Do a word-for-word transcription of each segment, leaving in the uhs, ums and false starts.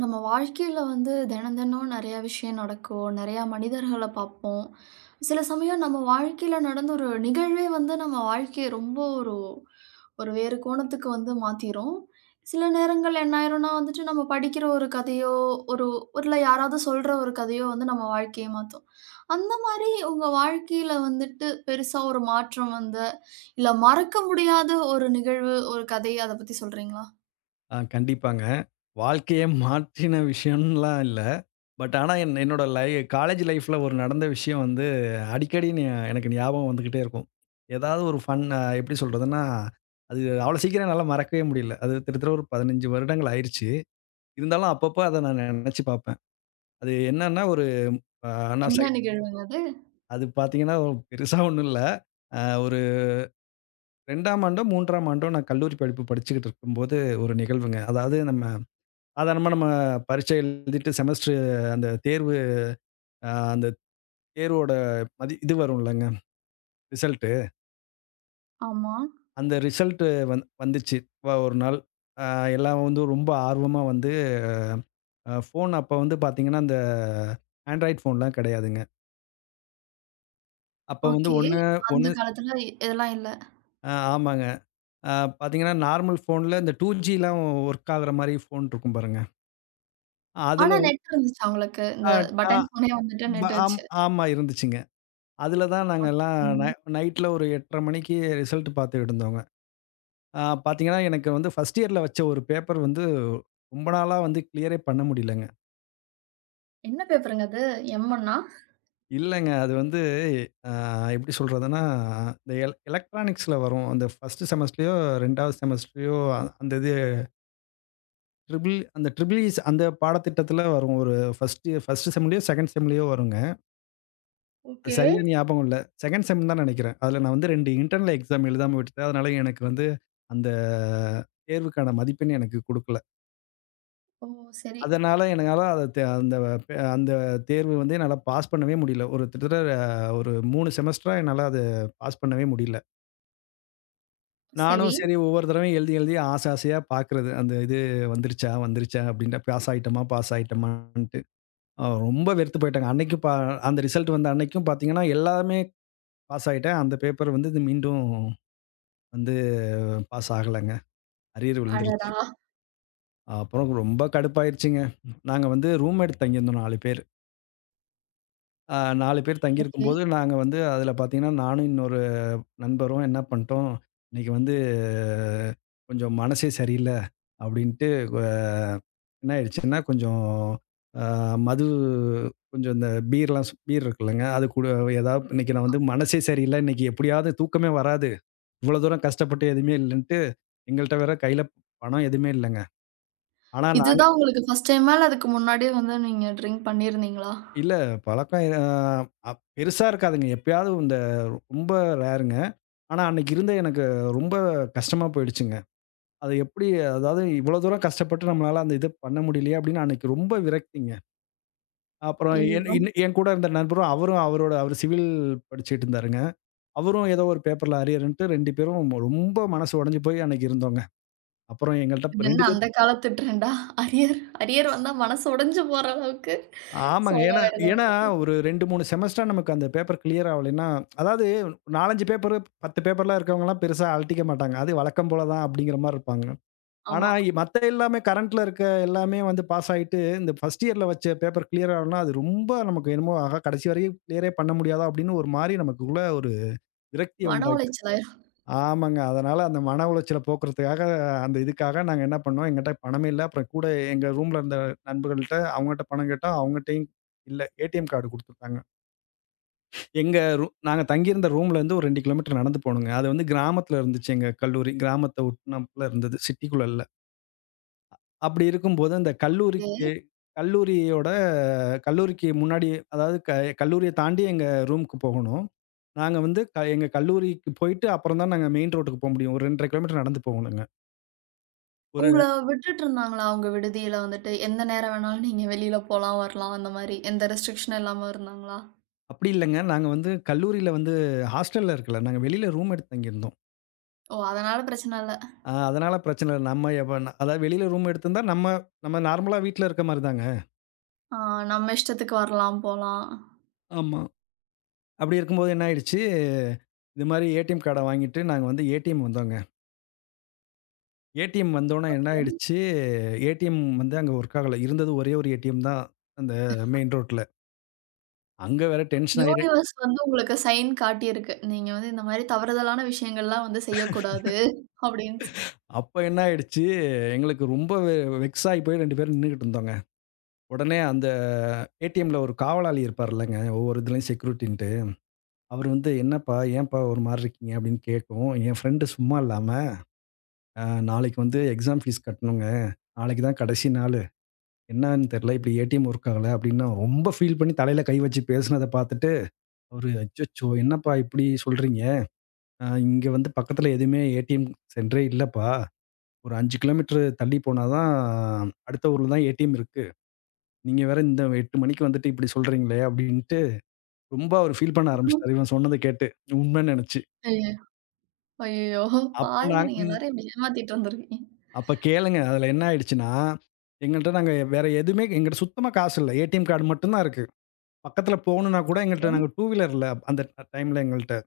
நம்ம வாழ்க்கையில வந்து தினம் தினம் நிறையா விஷயம் நடக்கும். நிறையா மனிதர்கள பார்ப்போம். சில சமயம் நம்ம வாழ்க்கையில நடந்த ஒரு நிகழ்வே வந்து நம்ம வாழ்க்கைய ரொம்ப ஒரு ஒரு வேறு கோணத்துக்கு வந்து மாத்திரும். சில நேரங்கள்ல என்ன ஆயிரும்னா வந்துட்டு நம்ம படிக்கிற ஒரு கதையோ, ஒரு இல்ல யாராவது சொல்ற ஒரு கதையோ வந்து நம்ம வாழ்க்கைய மாத்தும். அந்த மாரி உங்க வாழ்க்கையில வந்துட்டு பெருசா ஒரு மாற்றம் வந்த, இல்ல மறக்க முடியாத ஒரு நிகழ்வு, ஒரு கதை அத பத்தி சொல்றீங்களா? ஆ, கண்டிப்பாங்க. வாழ்க்கையே மாற்றின விஷயம்லாம் இல்ல. பட் ஆனா என் என்னோட லை காலேஜ் லைஃப்ல ஒரு நடந்த விஷயம் வந்து அடிக்கடி ஞா எனக்கு ஞாபகம் வந்துகிட்டே இருக்கும். ஏதாவது ஒரு ஃபன் அ எப்படி சொல்றதுன்னா, அது அவ்வளோ சீக்கிரம் என்னால மறக்கவே முடியல. அது கிட்டத்தட்ட ஒரு பதினைந்து வருடங்கள் ஆயிருச்சு. இருந்தாலும் அப்பப்போ அத நான் நெனச்சு பார்ப்பேன். அது என்னன்னா ஒரு அ நான் சை என்ன நிகழ்வுங்க அது? அது பார்த்தீங்கன்னா பெருசா ஒண்ணும் இல்ல. அ ஒரு 2ஆம் ஆண்டோ, 3ஆம் ஆண்டோ நான் கல்லூரி படிப்பு படிச்சுக்கிட்டு இருக்கும்போது ஒரு நிகழ்வுங்க. அதாவது நம்ம சாதாரணமா நம்ம பரீட்சை எழுதிட்டு செமஸ்டர் அந்த தேர்வு அ அந்த தேர்வோட மதி இது வரும் இல்லங்க, ரிசல்ட்டு. ஆமா. அந்த ரிசல்ட்டு வந் வந்துச்சு வ ஒரு நாள். அ எல்லாம் வந்து ரொம்ப ஆர்வமா வந்து அ ஃபோன் அப்ப வந்து பார்த்தீங்கன்னா, அந்த ஆண்ட்ராய்ட் ஃபோன்லாம் கிடையாதுங்க. அப்ப வந்து ஓகே. ஒண்ணு அந்த ஒண்ணு காலத்துல இ இதெல்லாம் இல்ல. அ ஆமாங்க. அ பார்த்தீங்கன்னா, நார்மல் ஃபோன்ல இந்த 2Gலாம் ஒர்க் ஆகுற மாரி ஃபோன் இருக்கும் பாருங்க. அதுல ஆனா வந்து நெட் இருந்துச்சா உங்களுக்கு? அ இந்த அ பட்டன் ஃபோனே வந்துட்டு ப நெட் வச்சு. ஆம் ஆமா இருந்துச்சுங்க. அதுல தான் நாங்கலாம் ஓகே. நை நைட்ல ஒரு எட்டரை மணிக்கு ரிசல்ட் பார்த்துக்கிட்டு இருந்தோங்க. ஆ, பார்த்தீங்கன்னா, எனக்கு வந்து ஃபர்ஸ்ட் இயர்ல வச்ச ஒரு பேப்பர் வந்து ரொம்ப நாளா வந்து கிளியரே பண்ண முடியலங்க. என்ன பேப்பருங்க அது? எம்-ஆ? இல்லங்க. அது வந்து அ எப்படி சொல்றதுன்னா, இந்த எல எலக்ட்ரானிக்ஸ்ல வரும். அந்த ஃபர்ஸ்ட் செமஸ்டர்லயோ, 2வது செமஸ்டர்லயோ அந்த இது ட்ரிபிள் அந்த ட்ரிபிள் இஸ் அந்த பாடத்திட்டத்தில வரும். ஒரு ஃபர்ஸ்ட் ஃபர்ஸ்ட் செம்லயோ, 2ண்ட் செம்லயோ வருங்க. அது ஓகே. சரியா ஞாபகம் இல்ல. 2ண்ட் செம் தான் நெனைக்கிறேன். அதில நான் வந்து ரெண்டு இன்டர்னல் எக்ஸாம் எழுதாம விட்டுட்டேன். அதனால எனக்கு வந்து அந்த தேர்வுக்கான மதிப்பெண் எனக்கு குடுக்கல. ஓ! சரி, அதனால என்னால அத தே அந்த பே அந்த தேர்வு வந்து என்னால பாஸ் பண்ணவே முடியல. ஒரு கிட்டத்தட்ட அஹ், ஒரு மூணு செமஸ்டரா என்னால அத பாஸ் பண்ணவே முடியல. சரி. நானும் சரி ஒவ்வொரு தடவையும் எழுதி எழுதி ஆசை ஆசையா பார்க்குறது. அந்த இது வந்துருச்சா வந்துருச்சா அப்படின்னு பாஸ் ஆயிட்டோமா பாஸ் ஆயிட்டோமான்ட்டு. அ ரொம்ப வெறுத்து போயிட்டேங்க. அன்னைக்கு பா அந்த ரிசல்ட் வந்த அன்னைக்கும் பார்த்தீங்கன்னா, எல்லாமே பாஸ் ஆயிட்டேன். அந்த பேப்பர் வந்து இது மீண்டும் வந்து பாஸ் ஆகலங்க. அரியர் விழுந்துருச்சு. அடடா! அப்புறம் ரொம்ப கடுப்பாயிருச்சுங்க. நாங்க வந்து ரூம் எடுத்து தங்கியிருந்தோம் நாலு பேர். அ நாலு பேர் ஓகே. தங்கியிருக்கும்போது, நாங்க வந்து அதில பார்த்தீங்கன்னா, நானும் இன்னொரு நண்பரும் என்ன பண்ணிட்டோம், இன்னைக்கு வந்து கொஞ்சம் மனசே சரியில்ல அப்படின்ட்டு, வ என்ன ஆயிடுச்சுன்னா, கொஞ்சம் அ மது கொஞ்சம் இந்த பீர்லாம் சு பீர் இருக்குல்லங்க, அது கூட ஏதாவது இன்னைக்கு நான் வந்து மனசே சரியில்ல, இன்னைக்கு எப்படியாவது தூக்கமே வராது. இவ்வளோ தூரம் கஷ்டப்பட்டு எதுவுமே இல்லன்ட்டு, எங்கள்ட்ட வேற கையில பணம் எதுவுமே இல்லங்க. ஆனா, நாங்க இதுதான் உங்களுக்கு ஃபர்ஸ்ட் டைமா? இல்ல அதுக்கு முன்னாடியே வந்து நீங்க ட்ரிங்க் பண்ணியிருந்தீங்களா? இல்ல. பழக்கம் அ அப் பெருசா இருக்காதுங்க. எப்பயாவது இந்த ரொம்ப ரேருங்க. ஆனா, அன்னைக்கு இருந்த எனக்கு ரொம்ப கஷ்டமா போயிடுச்சுங்க. அது எப்படி அதாவது இவ்வளோ தூரம் கஷ்டப்பட்டு நம்மளால அந்த இத பண்ண முடியலையே அப்படின்னு அன்னைக்கு ரொம்ப விரக்திங்க. அப்புறம் என் ஐயய்யோ! இன் என் கூட இருந்த நண்பரும் அவரும் அவரோட அவர் சிவில் படிச்சுட்டு இருந்தாருங்க. அவரும் ஏதோ ஒரு பேப்பர்ல அரியர்ன்ட்டு ரெண்டு பேரும் ரொம்ப மனசு உடைஞ்சு போய் அன்னைக்கு இருந்தோங்க. அப்புறம் இது எங்கள்ட்ட என்ன ரெண்டு அந்த காலத்து ட்ரெண்டா? அரியர் அரியர் வந்தா மனசு உடைஞ்சு போற அளவுக்கு ஆமாங்க. சோலோ ஏன்னா ஆயிடுதா? ஏன்னா ஒரு ரெண்டு, மூணு செமஸ்டரா நமக்கு அந்த பேப்பர் கிளியர் ஆவலைன்னா, அதாவது நான்கு, அஞ்சு பேப்பரு பத்து பேப்பர்லாம் இருக்கவங்கலாம் பெருசா அலட்டிக்க மாட்டாங்க. அது வழக்கம் போல தான் அப்படிங்கிற மாரி இருப்பாங்க. ஆனா, ஆமா. இ- மத்த எல்லாமே கரண்ட்ல இருக்க எல்லாமே வந்து பாஸ் ஆயிட்டு, இந்த ஃபர்ஸ்ட் இயர்ல வச்ச பேப்பர் கிளியர் ஆகலன்னா, அது ரொம்ப நமக்கு என்னமோ ஆஹா! கடைசி வரையும் கிளியரே பண்ண முடியாதா? அப்படின்னு ஒரு மாரி நமக்குள்ள ஒரு விரக்திய மன உண்டாக்கிரும். உளைச்சல் ஆமாங்க. அதனால அந்த மன உளைச்சல போக்குறதுக்காக, அந்த இதுக்காக நாங்க என்ன பண்ணோம், எங்கட்ட பணமே இல்ல. அப்புறம் கூட எங்க ரூம்ல இருந்த நண்பர்கள்ட்ட அவங்கட்ட பணம் கேட்டோம். அவங்கட்டயும் இல்ல. ஏடிஎம் கார்டு குடுத்துருக்காங்க. எங்க ரூ நாங்க தங்கியிருந்த ரூம்லேருந்து ஒரு ரெண்டு கிலோமீட்டர் நடந்து போணுங்க. அது வந்து கிராமத்தில இருந்துச்சு எங்க கல்லூரி. கிராமத்த ஒட்டுனாப்ல இருந்தது. சிட்டிக்குள்ள இல்ல. அப்படி இருக்கும்போது அந்த கல்லூரிக்கு ஆயிருக்கு. கல்லூரியோட கல்லூரிக்கு முன்னாடி அதாவது க கல்லூரிய தாண்டி எங்க ரூமுக்கு போகணும். நாங்க வந்து க எங்க கல்லூரிக்கு போயிட்டு அப்புறம் தான் நாங்க மெயின் ரோட்டுக்கு போ முடியும். ஒரு ரெண்டு அரை கிலோமீட்டர் நடந்து போகணுங்க. ஒரு உங்கள விட்டுட்டுருந்தாங்களா? உங்க விடுதியில வந்துட்டு, எந்த நேரம் வேணாலும் நீங்க வெளியில போலாம், வரலாம் அந்த மாரி. எந்த ரெஸ்ட்ரிக்ஷனும் இல்லாம இருந்தாங்களா? அப்படி இல்லங்க. நாங்க வந்து கல்லூரியில வந்து ஹாஸ்டல்ல இருக்கல. நாங்க வெளியில ரூம் எடுத்து தங்கியிருந்தோம். ஓ! அதனால பிரச்சன இல்ல. அ அதனால பிரச்சனை இல்ல. நம்ம எப்ப அதாவது வெளியில ரூம் எடுத்திருந்தா நம்ம நம்ம நார்மலா வீட்ல இருக்க மாரி தாங்க. ஆ, நம்ம இஷ்டத்துக்கு வரலாம், போலாம். ஆமா. அப்படி இருக்கும்போது என்ன ஆயிடுச்சு, இது மாரி ஏடிஎம் கார்ட வாங்கிட்டு நாங்க வந்து ஏடிஎம் வந்தோங்க. ஏடிஎம் வந்தோனே என்ன ஓகே. ஆயிடுச்சு, ஏடிஎம் வந்து அங்க ஒர்க் ஆகல. இருந்தது ஒரே ஒரு ஏடிஎம் தான் அந்த மெயின் ரோட்ல. அங்க வேற டென்ஷன் ஆயிரு யூனிவர்ஸ் வந்து உங்களுக்கு சைன் காட்டியிருக்கு. நீங்க வந்து இந்த மாரி தவறுதலான விஷயங்கள்லாம் வந்து செய்யக்கூடாது அப்படின்னு சொல்லி. அப்ப என்ன ஆயிடுச்சு, எங்களுக்கு ரொம்ப வெ வெக்ஸ் ஆகி போய் ரெண்டு பேரும் நின்னுகிட்டு இருந்தோங்க. உடனே அந்த ஏடிஎம்ல ஒரு காவலாளி இருப்பார்லங்க. ஒவ்வொரு இதுலயும் செக்யூரிட்டின்ட்டு. அவரு வந்து என்னப்பா, ஏன்ப்பா ஒரு மாரி இருக்கீங்க? அப்படின்னு கேட்கவும், என் ஃப்ரெண்டு சும்மா இல்லாம, அ நாளைக்கு வந்து எக்ஸாம் ஃபீஸ் கட்டணுங்க. நாளைக்கு தான் கடைசி நாளு. என்னன்னு தெரியல. இப்படி ஏடிஎம் ஒர்க் ஆகல அப்படின்னு அவன் ரொம்ப ஃபீல் பண்ணி தலையில கை வச்சு பேசுனத பார்த்துட்டு, அவரு அச்சச்சோ! என்னப்பா இப்படி சொல்றீங்க? அ இங்க வந்து பக்கத்துல எதுவுமே ஏடிஎம் சென்டரே இல்லப்பா. ஒரு அஞ்சு கிலோமீட்டர் தள்ளி போனா தான் அடுத்த ஊர்ல தான் ஏடிஎம் இருக்கு. நீங்க வேற இந்த எட்டு மணிக்கு வந்துட்டு இப்படி சொல்றீங்களே அப்படின்னு ரொம்ப அவரு ஃபீல் பண்ண அப்புறம்? ஆரம்பிச்சுட்டாரு. இவன் சொன்னத கேட்டு. உண்மைன்னு நெனச்சு. ஐயயோ! ஐயயோ! அப்ப பாருங்க நாங் நீங்க ம். எல்லாரையும் இப்படி ஏமாத்திட்டு வந்திருக்கீங்க. அப்ப கேளுங்க. அதுல என்ன ஆயிடுச்சுன்னா, எங்கள்ட்ட நாங்க வேற எதுவுமே எங்கிட்ட சுத்தமா காசு இல்ல. ஏடிஎம் கார்டு மட்டும் தான் இருக்கு. பக்கத்துல போணும்னா கூட ஓகே. எங்கள்ட்ட நாங்க டூ வீலர் இல்ல. அந்த டைம்ல எங்கள்ட்ட.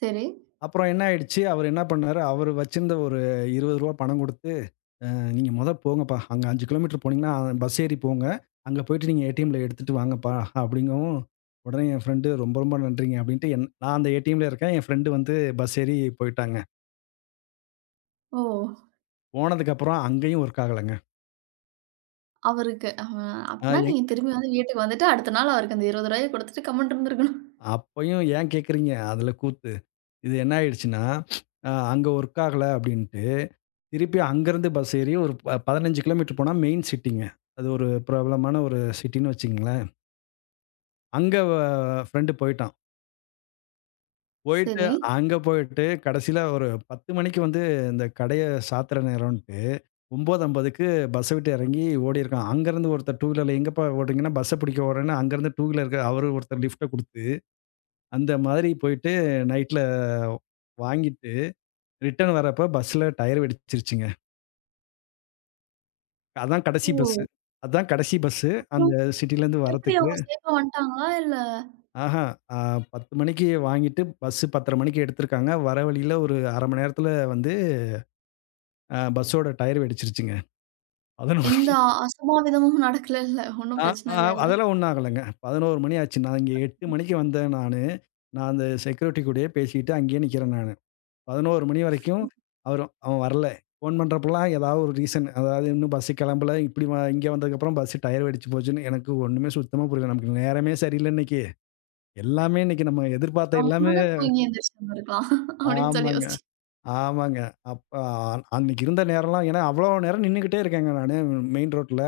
சரி. அப்புறம் என்ன ஆயிடுச்சு, அவரு என்ன பண்ணாரு, அவரு வச்சிருந்த ஒரு ரூ. இருபது பணம் குடுத்து, "நீங்க மொத போங்கப்பா. அங்க அஞ்சு கிலோமீட்டர் போனீங்கன்னா, பஸ் ஏறி போங்க. அங்க போயிட்டு நீங்க ஏடிஎம்ல எடுத்துட்டு வாங்கப்பா" அப்படிங்கவும், உடனே என் ஃப்ரெண்டு "ரொம்ப ரொம்ப நன்றிங்க" அப்படின்ட்டு என் நான் அந்த ஏடிஎம்ல இருக்கேன். என் ஃப்ரெண்டு வந்து பஸ் ஏறி போயிட்டாங்க. ஓ! போனதுக்கப்புறம் அங்கேயும் ஒர்க் ஆகலங்க. அவருக்கு. அ அ அப்பன்னா எங் நீங்க திரும்பி வந்து வீட்டுக்கு வந்துட்டு, அடுத்த நாள் அவருக்கு அந்த ரூ. இருபது குடுத்துட்டு கம்முனு இருந்திருக்கணும். அப்பயும் ஏன் கேட்கிறீங்க? அதுல கூத்து. இது என்ன ஆயிடுச்சுன்னா, அ அங்க ஒர்க் ஆகல அப்படின்ட்டு, திருப்பி அங்கருந்து பஸ் ஏறி ஒரு ப பதினைந்து கிலோமீட்டர் போனா மெயின் சிட்டிங்க. அது ஒரு பிரபலமான ஒரு சிட்டின்னு வச்சுக்கங்களேன். அங்க வ ஃப்ரெண்டு போயிட்டான். போயிட்டு சரி. அங்க போயிட்டு கடைசியில ஒரு பத்து மணிக்கு வந்து இந்த கடைய சாத்துற நேரம்ன்ட்டு, 9:50க்கு பஸ்ஸ விட்டு இறங்கி ஓடியிருக்கான். அங்கருந்து ஒருத்தர் டூ வீலர்ல எங்கப்பா ஓடுறீங்கன்னா, பஸ்ஸ பிடிக்க ஓடுறேன்னு அங்கருந்து டூ வீலருக்கு அவரு ஒருத்தர் லிஃப்ட்ட குடுத்து அந்த மாதிரி போயிட்டு நைட்ல வாங்கிட்டு, ரிட்டர்ன் வரப்ப பஸ்ல டயர் வெடிச்சிருச்சுங்க. அதான் கடைசி பஸ்ஸு. ஓ! அதான் கடைசி பஸ்ஸு. அந்த அப்புறம் சிட்டிலருந்து எப்படி வரதுக்கு. அவங்க சேஃபா வந்துட்டாங்களா? இல்ல ஆஹா, அ பத்து மணிக்கு வாங்கிட்டு பஸ்ஸு பத்தரை மணிக்கு எடுத்திருக்காங்க. வர வழியில ஒரு அரை மணி நேரத்துல வந்து அ பஸ்ஸோட டயர் வெடிச்சிருச்சுங்க. 11 எந்த அ அசம்பாவிதமும் நடக்கலல்ல. ஒண்ணும் ஆ ஆ பிரச்சனை இல்லல்ல. அதெல்லாம் ஒண்ணும் ஆகலங்க. பதினொன்று மணி ஆச்சு. நான் இங்க எட்டு மணிக்கு வந்தேன் நானு. நான் அந்த செக்யூரிட்டி கூடயே பேசிட்டு அங்கேயே நிக்கிறேன் நானு. பதினொன்று மணி வரைக்கும் அவரு அவன் வரல. ஃபோன் பண்றப்பலாம் ஏதாவது ஒரு ரீசன் அதாவது இன்னும் பஸ் கிளம்பல, இப்படி வ இங்க வந்ததுக்கப்புறம் பஸ் டயர் வெடிச்சு போச்சுன்னு எனக்கு ஒண்ணுமே சுத்தமா புரியல. நமக்கு நேரமே சரியில்ல இன்னைக்கு. எல்லாமே இன்னைக்கு நம்ம எதிர்பார்த்த எல்லாமே கம்முனு தூங்கி எந்திரிச்சிருந்துருக்கலாம். அப்படின்னு சொல்லி ஆமாங்க, யோசிச்சேன். ஆமாங்க. அப்ப அன்னைக்கு இருந்த நேரம்லாம் ஏன்னா அவ்வளோ நேரம் நின்னுகிட்டே இருக்கேங்க நானு மெயின் ரோட்ல.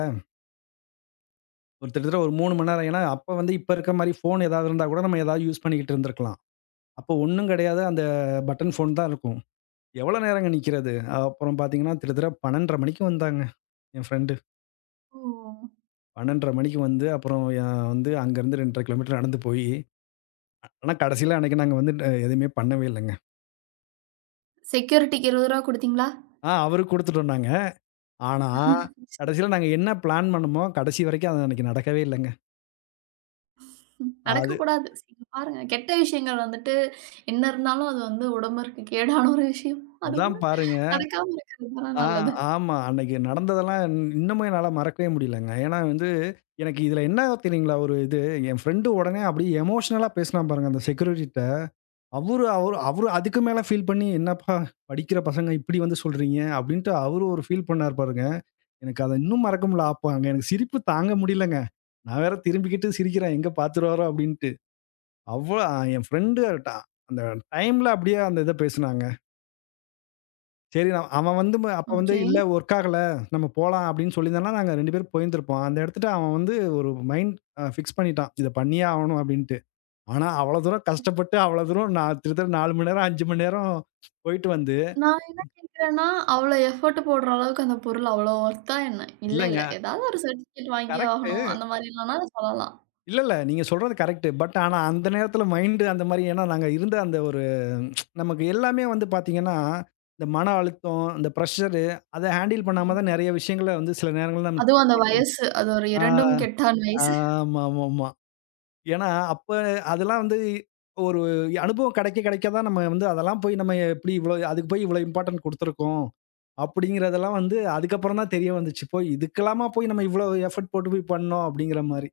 ஒரு கிட்டத்தட்ட ஒரு மூணு மணி நேரம். ஏன்னா அப்ப வந்து இப்ப இருக்க மாரி ஃபோன் ஏதாவது இருந்தா கூட நம்ம ஏதாவது யூஸ் பண்ணிக்கிட்டு இருந்திருக்கலாம். அப்போ ஒண்ணும் கிடையாது. அந்த பட்டன் ஃபோன் தான் இருக்கும். எவ்வளோ நேரங்க நிக்கிறது? அப்புறம் பார்த்தீங்கன்னா, கிட்டத்தட்ட பன்னிரெண்டரை மணிக்கு வந்தாங்க. என் ஃப்ரெண்டு ஓ! பன்னிரண்டு முப்பது மணிக்கு வந்து, அப்புறம் அ வந்து அங்கருந்து ரெண்டு அரை கிலோமீட்டர் நடந்து போயி, ஆனா கடைசில அன்னைக்கு நாங்க வந்து அ எதுவுமே பண்ணவே இல்லங்க. செக்யூரிட்டிக்கு ரூ. இருபது குடுத்தீங்களா? ஆ, அவருக்கு குடுத்துட்டோம் நாங்க. ஆனா, கடைசில நாங்க என்ன பிளான் பண்ணோமோ, கடைசி வரைக்கும் அது அன்னைக்கு நடக்கவே இல்லங்க. அது நடக்கக்கூடாது. நீங்க பாருங்க, கெட்ட விஷயங்கள் வந்துட்டு என்ன இருந்தாலும் அது வந்து உடம்புக்கு கேடான ஒரு விஷயம். அது அதான் வந்து பாருங்க. நடக்காம இருக்கிறது தான ஆ, நல்லது. ஆமா. அன்னைக்கு நடந்ததெல்லாம் இன் இன்னமும் என்னால மறக்கவே முடியலங்க. ஏன்னா வந்து எனக்கு இதுல என்ன தெரியுங்களா ஒரு இது, என் ஃப்ரெண்டு உடனே அப்படியே எமோஷனலா பேசினான் பாருங்க அந்த செக்யூரிட்டிட்ட. அவரு அவரு அவரு அதுக்கு மேல ஃபீல் பண்ணி, "என்னப்பா படிக்கிற பசங்க இப்படி வந்து சொல்றீங்க?" அப்படின்ட்டு அவரு ஒரு ஃபீல் பண்ணாரு பாருங்க. எனக்கு அத இன்னும் மறக்க முடியல. அப்ப அங்க எனக்கு சிரிப்பு தாங்க முடியலங்க. நான் வேற திரும்பிக்கிட்டு சிரிக்கிறேன், எங்க பாத்துருவாரோ அப்படின்ட்டு. அவ்ளோ என் ஃப்ரெண்டு டா அந்த டைம்ல அப்படியே அந்த இத பேசுனாங்க. சரி நான் அவன் வந்து ம- அப்ப வந்து ஓகே. இல்ல ஒர்க் ஆகல, நம்ம போலாம் அப்படின்னு சொல்லியிருந்தான்னா, நாங்க ரெண்டு பேரும் போயிருந்திருப்போம். அந்த இடத்துல அவன் வந்து ஒரு மைண்ட் அ ஃபிக்ஸ் பண்ணிட்டான். இத பண்ணியே ஆவணும் அப்படின்ட்டு. ஆனா, அவ்வளோ தூரம் கஷ்டப்பட்டு, அவ்வளோ தூரம் நான் கிட்டத்தட்ட நாலு மணி நேரம், அஞ்சு மணி நேரம் போயிட்டு வந்து நான் என்ன கேட்கிறேன்னா, அவ்வளோ எஃபோர்ட் போடுற அளவுக்கு அந்த பொருள் அவ்வளோ ஒர்த்தா என்ன? இல்ல, இல்லங்க. இல்ல. ஏதாவது ஒரு சர்டிஃபிகேட் வாங்கியே கரெக்ட்டு. ஆகணும். அந்த மாரிலாம்னா சொல்லலாம். இல்ல, இல்ல. நீங்க சொல்றது கரெக்ட்டு. பட் ஆனா, அந்த நேரத்துல மைண்டு அந்த மாரி ஏன்னா நாங்க இருந்த அந்த ஒரு நமக்கு எல்லாமே வந்து பாத்தீங்கன்னா, இந்த மன அழுத்தம், இந்த ப்ரஷரு அத ஹேண்டில் பண்ணாம தான் ம். நெறைய விஷயங்கள வந்து சில நேரங்கள்ல நம்ம அதுவும் தப்பு அந்த பண்றோம். வயசு. அது ஒரு ஆ, இரண்டும் கெட்டான் வயசு. ஆமாமாமா. ஏன்னா, அப்ப அதெல்லாம் வந்து ஒரு அனுபவம் கிடைக்க, கிடைக்க தான் நம்ம வந்து அதெல்லாம் போய் நம்ம எப்படி இவ்வளோ அதுக்கு போய் இவ்வளோ இம்பார்ட்டன்ட் குடுத்துருக்கோம். அப்படிங்கிறதெல்லாம் வந்து அதுக்கப்புறம் தான் தெரிய வந்துச்சு. போய் இதுக்கெல்லாமா போய் நம்ம இவ்வளோ எஃபோர்ட் போட்டு போய் பண்ணோம் அப்படிங்கிற மாரி.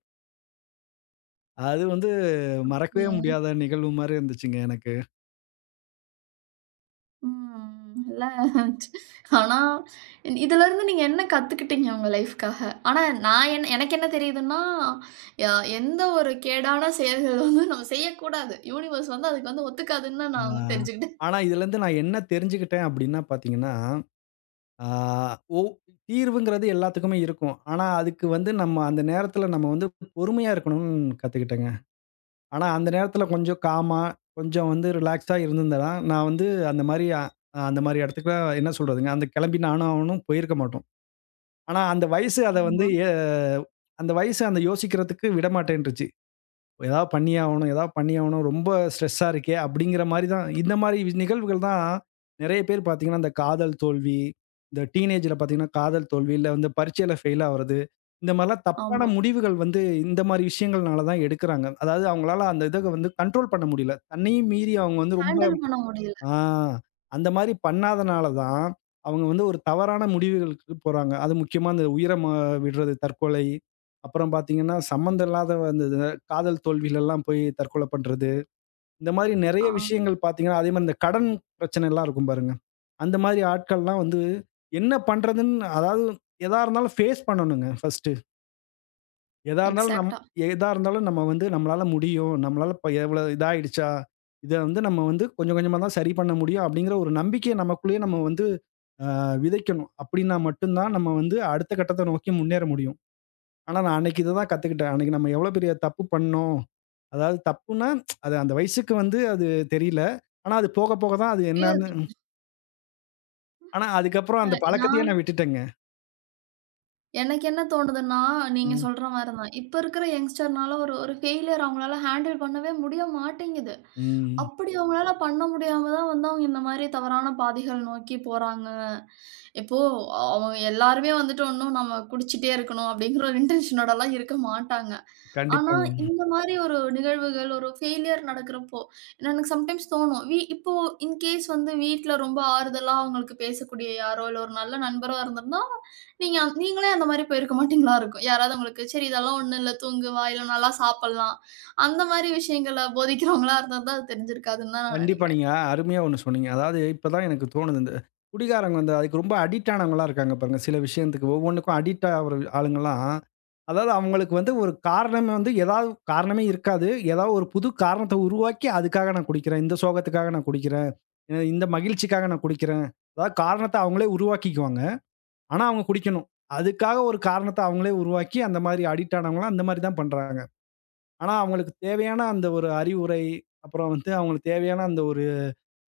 அது வந்து மறக்கவே ம். முடியாத நிகழ்வு மாரி இருந்துச்சுங்க எனக்கு. ம். இல்ல, ஆனா இதுலருந்து நீங்க என்ன கத்துக்கிட்டீங்க உங்க லைஃப்க்காக? ஆனா நான் என் எனக்கு என்ன தெரியுதுன்னா, ய எந்த ஒரு கேடான செயல்கள் வந்து நம்ம செய்யக்கூடாது. யூனிவர்ஸ் வந்து அதுக்கு வந்து ஒத்துக்காதுன்னு நான் ஆ. வந்து தெரிஞ்சுக்கிட்டேன். ஆனா இதுலருந்து நான் என்ன தெரிஞ்சுக்கிட்டேன் அப்படின்னா பார்த்தீங்கன்னா, ஆ ஓ தீர்வுங்கிறது எல்லாத்துக்குமே இருக்கும். ஆனா அதுக்கு வந்து நம்ம அந்த நேரத்துல நம்ம வந்து பொறுமையா இருக்கணும்னு கத்துக்கிட்டேங்க. ஆனா, அந்த நேரத்துல கொஞ்சம் காமா, கொஞ்சம் வந்து ரிலாக்ஸா இருந்திருந்தேன்னா, நான் வந்து அந்த மாரி அ அந்த மாரி இடத்துக்குலாம் என்ன சொல்றதுங்க, அந்த கிளம்பி நானும் அவனும் போயிருக்க மாட்டோம். ஆனா, அந்த வயசு அத வந்து ஆமா, எ அந்த வயசு அந்த யோசிக்கிறதுக்கு விடமாட்டேன்ருச்சு. ஏதாவது பண்ணியே ஆவணும், ஏதாவது பண்ணியே ஆவணும். ரொம்ப ஸ்ட்ரெஸ்ஸா இருக்கே! அப்படிங்கிற மாரி தான் இந்த மாரி நிகழ்வுகள் தான் நெறைய பேர் பார்த்தீங்கன்னா, இந்த காதல் தோல்வி, இந்த டீனேஜ்ல பார்த்தீங்கன்னா, காதல் தோல்வி, இல்ல வந்து பரீட்சையில ஃபெயில் ஆவுறது. இந்த மாரிலாம் தப்பான ஆமா. முடிவுகள் வந்து இந்த மாரி விஷயங்கள்னால தான் எடுக்குறாங்க. அதாவது அவங்களால அந்த இத வந்து கண்ட்ரோல் பண்ண முடியல. தன்னையும் மீறி அவங்க வந்து ரொம்ப ஹேண்டில் பண்ண முடியல. ஆ. அந்த மாரி பண்ணாதனால தான், அவங்க வந்து ஒரு தவறான முடிவுகளுக்கு போறாங்க. அது முக்கியமா அந்த உயிர ம விடுறது தற்கொலை. அப்புறம் பார்த்தீங்கன்னா, சம்மந்தம் இல்லாத அந்த இது காதல் தோல்விலலாம் போய் தற்கொலை பண்றது. இந்த மாரி ஆ, நெறைய விஷயங்கள் பார்த்தீங்கன்னா, அதே மாரி இந்த கடன் பிரச்சனைலாம் இருக்கும் பாருங்க. அந்த மாரி ஆட்கள்லாம் வந்து என்ன பண்றதுன்னு அதாவது எதா இருந்தாலும் ஃபேஸ் பண்ணணுங்க ஃபர்ஸ்ட். எதா இருந்தாலும் நம் எக்ஸாக்ட்டா. எதா இருந்தாலும் நம்ம வந்து நம்மளால முடியும். நம்மளால இப்ப எவ்வளோ இதாயிடுச்சா? இத வந்து நம்ம வந்து கொஞ்சம் கொஞ்சமா தான் சரி பண்ண முடியும் அப்படிங்கிற ஒரு நம்பிக்கைய நமக்குள்ளேயே நம்ம வந்து அ விதைக்கணும். அப்படின்னா மட்டும் தான் நம்ம வந்து அடுத்த கட்டத்த நோக்கி முன்னேற முடியும். ஆனா நான் அன்னைக்கு இத தான் கத்துக்கிட்டேன். அன்னைக்கு நம்ம எவ்வளோ பெரிய தப்பு பண்ணோம். அதாவது தப்புன்னா, அது அந்த வயசுக்கு வந்து அது தெரியல. ஆனா அது போக போக தான் அது இப்பயும் என்னன்னு அது ஆனா அதுக்கப்புறம் அ அந்த பழக்கத்தையே நான் நான் விட்டுட்டேங்க. எனக்கு என்ன தோணுதுன்னா, நீங்க ம், சொல்ற மாரி தான். இப்ப இருக்கிற யங்ஸ்டர்னால ஒரு ஒரு ஃபெயிலியர் அவங்களால ஹேண்டில் பண்ணவே முடிய மாட்டேங்குது. ம். அப்படி அவங்களால பண்ண முடியாம தான் வந்து அவங்க இந்த மாரி தவறான பாதைகள் நோக்கி போறாங்க. இப்போ அவங்க எல்லாருமே வந்துட்டு ஒண்ணும் நம்ம குடிச்சிட்டே இருக்கணும் அப்படிங்கிற ஒரு இன்டென்ஷனோடலாம் இருக்க மாட்டாங்க. ஆனா, கண்டிப்பாங்க. இந்த மாரி ஒரு நிகழ்வுகள், ஒரு ஃபெயிலியர் நடக்கிறப்போ, எனக்கு சம்டைம்ஸ் தோணும். வி இப்போ இன்கேஸ் வந்து வீட்ல ரொம்ப ஆறுதலா உங்களுக்கு பேசக்கூடிய யாரோ, இல்ல ஒரு நல்ல நண்பரோ இருந்திருந்தா, நீங்க அந்த- நீங்களே அந்த மாரி போயிருக்க மாட்டீங்களா இருக்கும். யாராவது உங்களுக்கு, "சரி இதெல்லாம் ஒண்ணும் இல்ல. தூங்கு வா. இல்ல நல்லா சாப்பிடலாம்." அந்த மாரி விஷயங்கள போதிக்கிறவங்களா இருந்திருந்தா, அது தெரிஞ்சிருக்காதுன்னு தான் நான் கண்டிப்பா. நெனைக்கிறேன். நீங்க அருமையா ஒண்ணு சொன்னீங்க. அதாவது இப்ப தான் எனக்கு தோணுது. இந்த குடிகாரங்க வந்து அதுக்கு ரொம்ப அடிக்ட் ஆனவங்கலாம் இருக்காங்க பாருங்க. சில விஷயத்துக்கு ஒவ்வொன்னுக்கும் அடிக்ட் ஆகுற ஆளுங்கலாம், அதாவது அவங்களுக்கு வந்து ஒரு காரணமே வந்து ஏதாவது காரணமே இருக்காது. ஏதாவது ஒரு புது காரணத்த உருவாக்கி, அதுக்காக நான் குடிக்கிறேன். இந்த சோகத்துக்காக நான் குடிக்கிறேன். அ இந்த மகிழ்ச்சிக்காக நான் குடிக்கிறேன். அதாவது காரணத்த அவங்களே உருவாக்கிக்குவாங்க. ஆனா அவங்க குடிக்கணும். அதுக்காக ஒரு காரணத்த அவங்களே உருவாக்கி, அந்த மாரி அடிக்ட் ஆனவங்கலாம் அந்த மாரி தான் பண்றாங்க. ஆனா அவங்களுக்கு தேவையான அந்த ஒரு அறிவுரை, அப்புறம் வந்து அவங்களுக்கு தேவையான அந்த ஒரு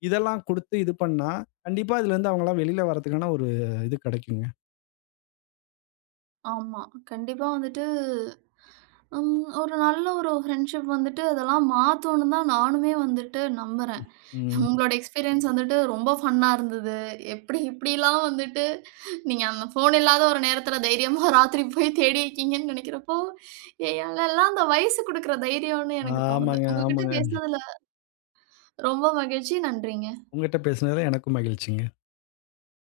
இதெல்லாம் குடுத்து இது பண்ணா, கண்டிப்பா இதுலருந்து அவங்கலாம் வெளில வரதுக்கான ஒரு இது கெடைக்குங்க. ஆமா. கண்டிப்பா வந்துட்டு, ம், ஒரு நல்ல ஒரு ஃப்ரெண்ட்ஷிப் வந்துட்டு, அதெல்லாம் மாத்தும்னு தான் நானுமே வந்துட்டு நம்புறேன். ம். உங்களோட எக்ஸ்பீரியன்ஸ் வந்துட்டு ரொம்ப ஃபன்னா இருந்தது. எப்படி இப்படிலாம் வந்துட்டு நீங்க அந்த ஃபோன் இல்லாத ஒரு நேரத்தில தைரியமா ராத்திரி போய் தேடியிருக்கீங்கன்னு நினைக்கிறப்போ, எ எல்லாம் அந்த வயசு குடுக்குற தைரியம்னு எனக்கு தோணுது. ஆமாங்க, உங்ககிட்ட ஆமாங்க. பேசினதுல ரொம்ப மகிழ்ச்சி. நன்றிங்க. உங்கட்ட பேசுனதுல எனக்கும் மகிழ்ச்சிங்க.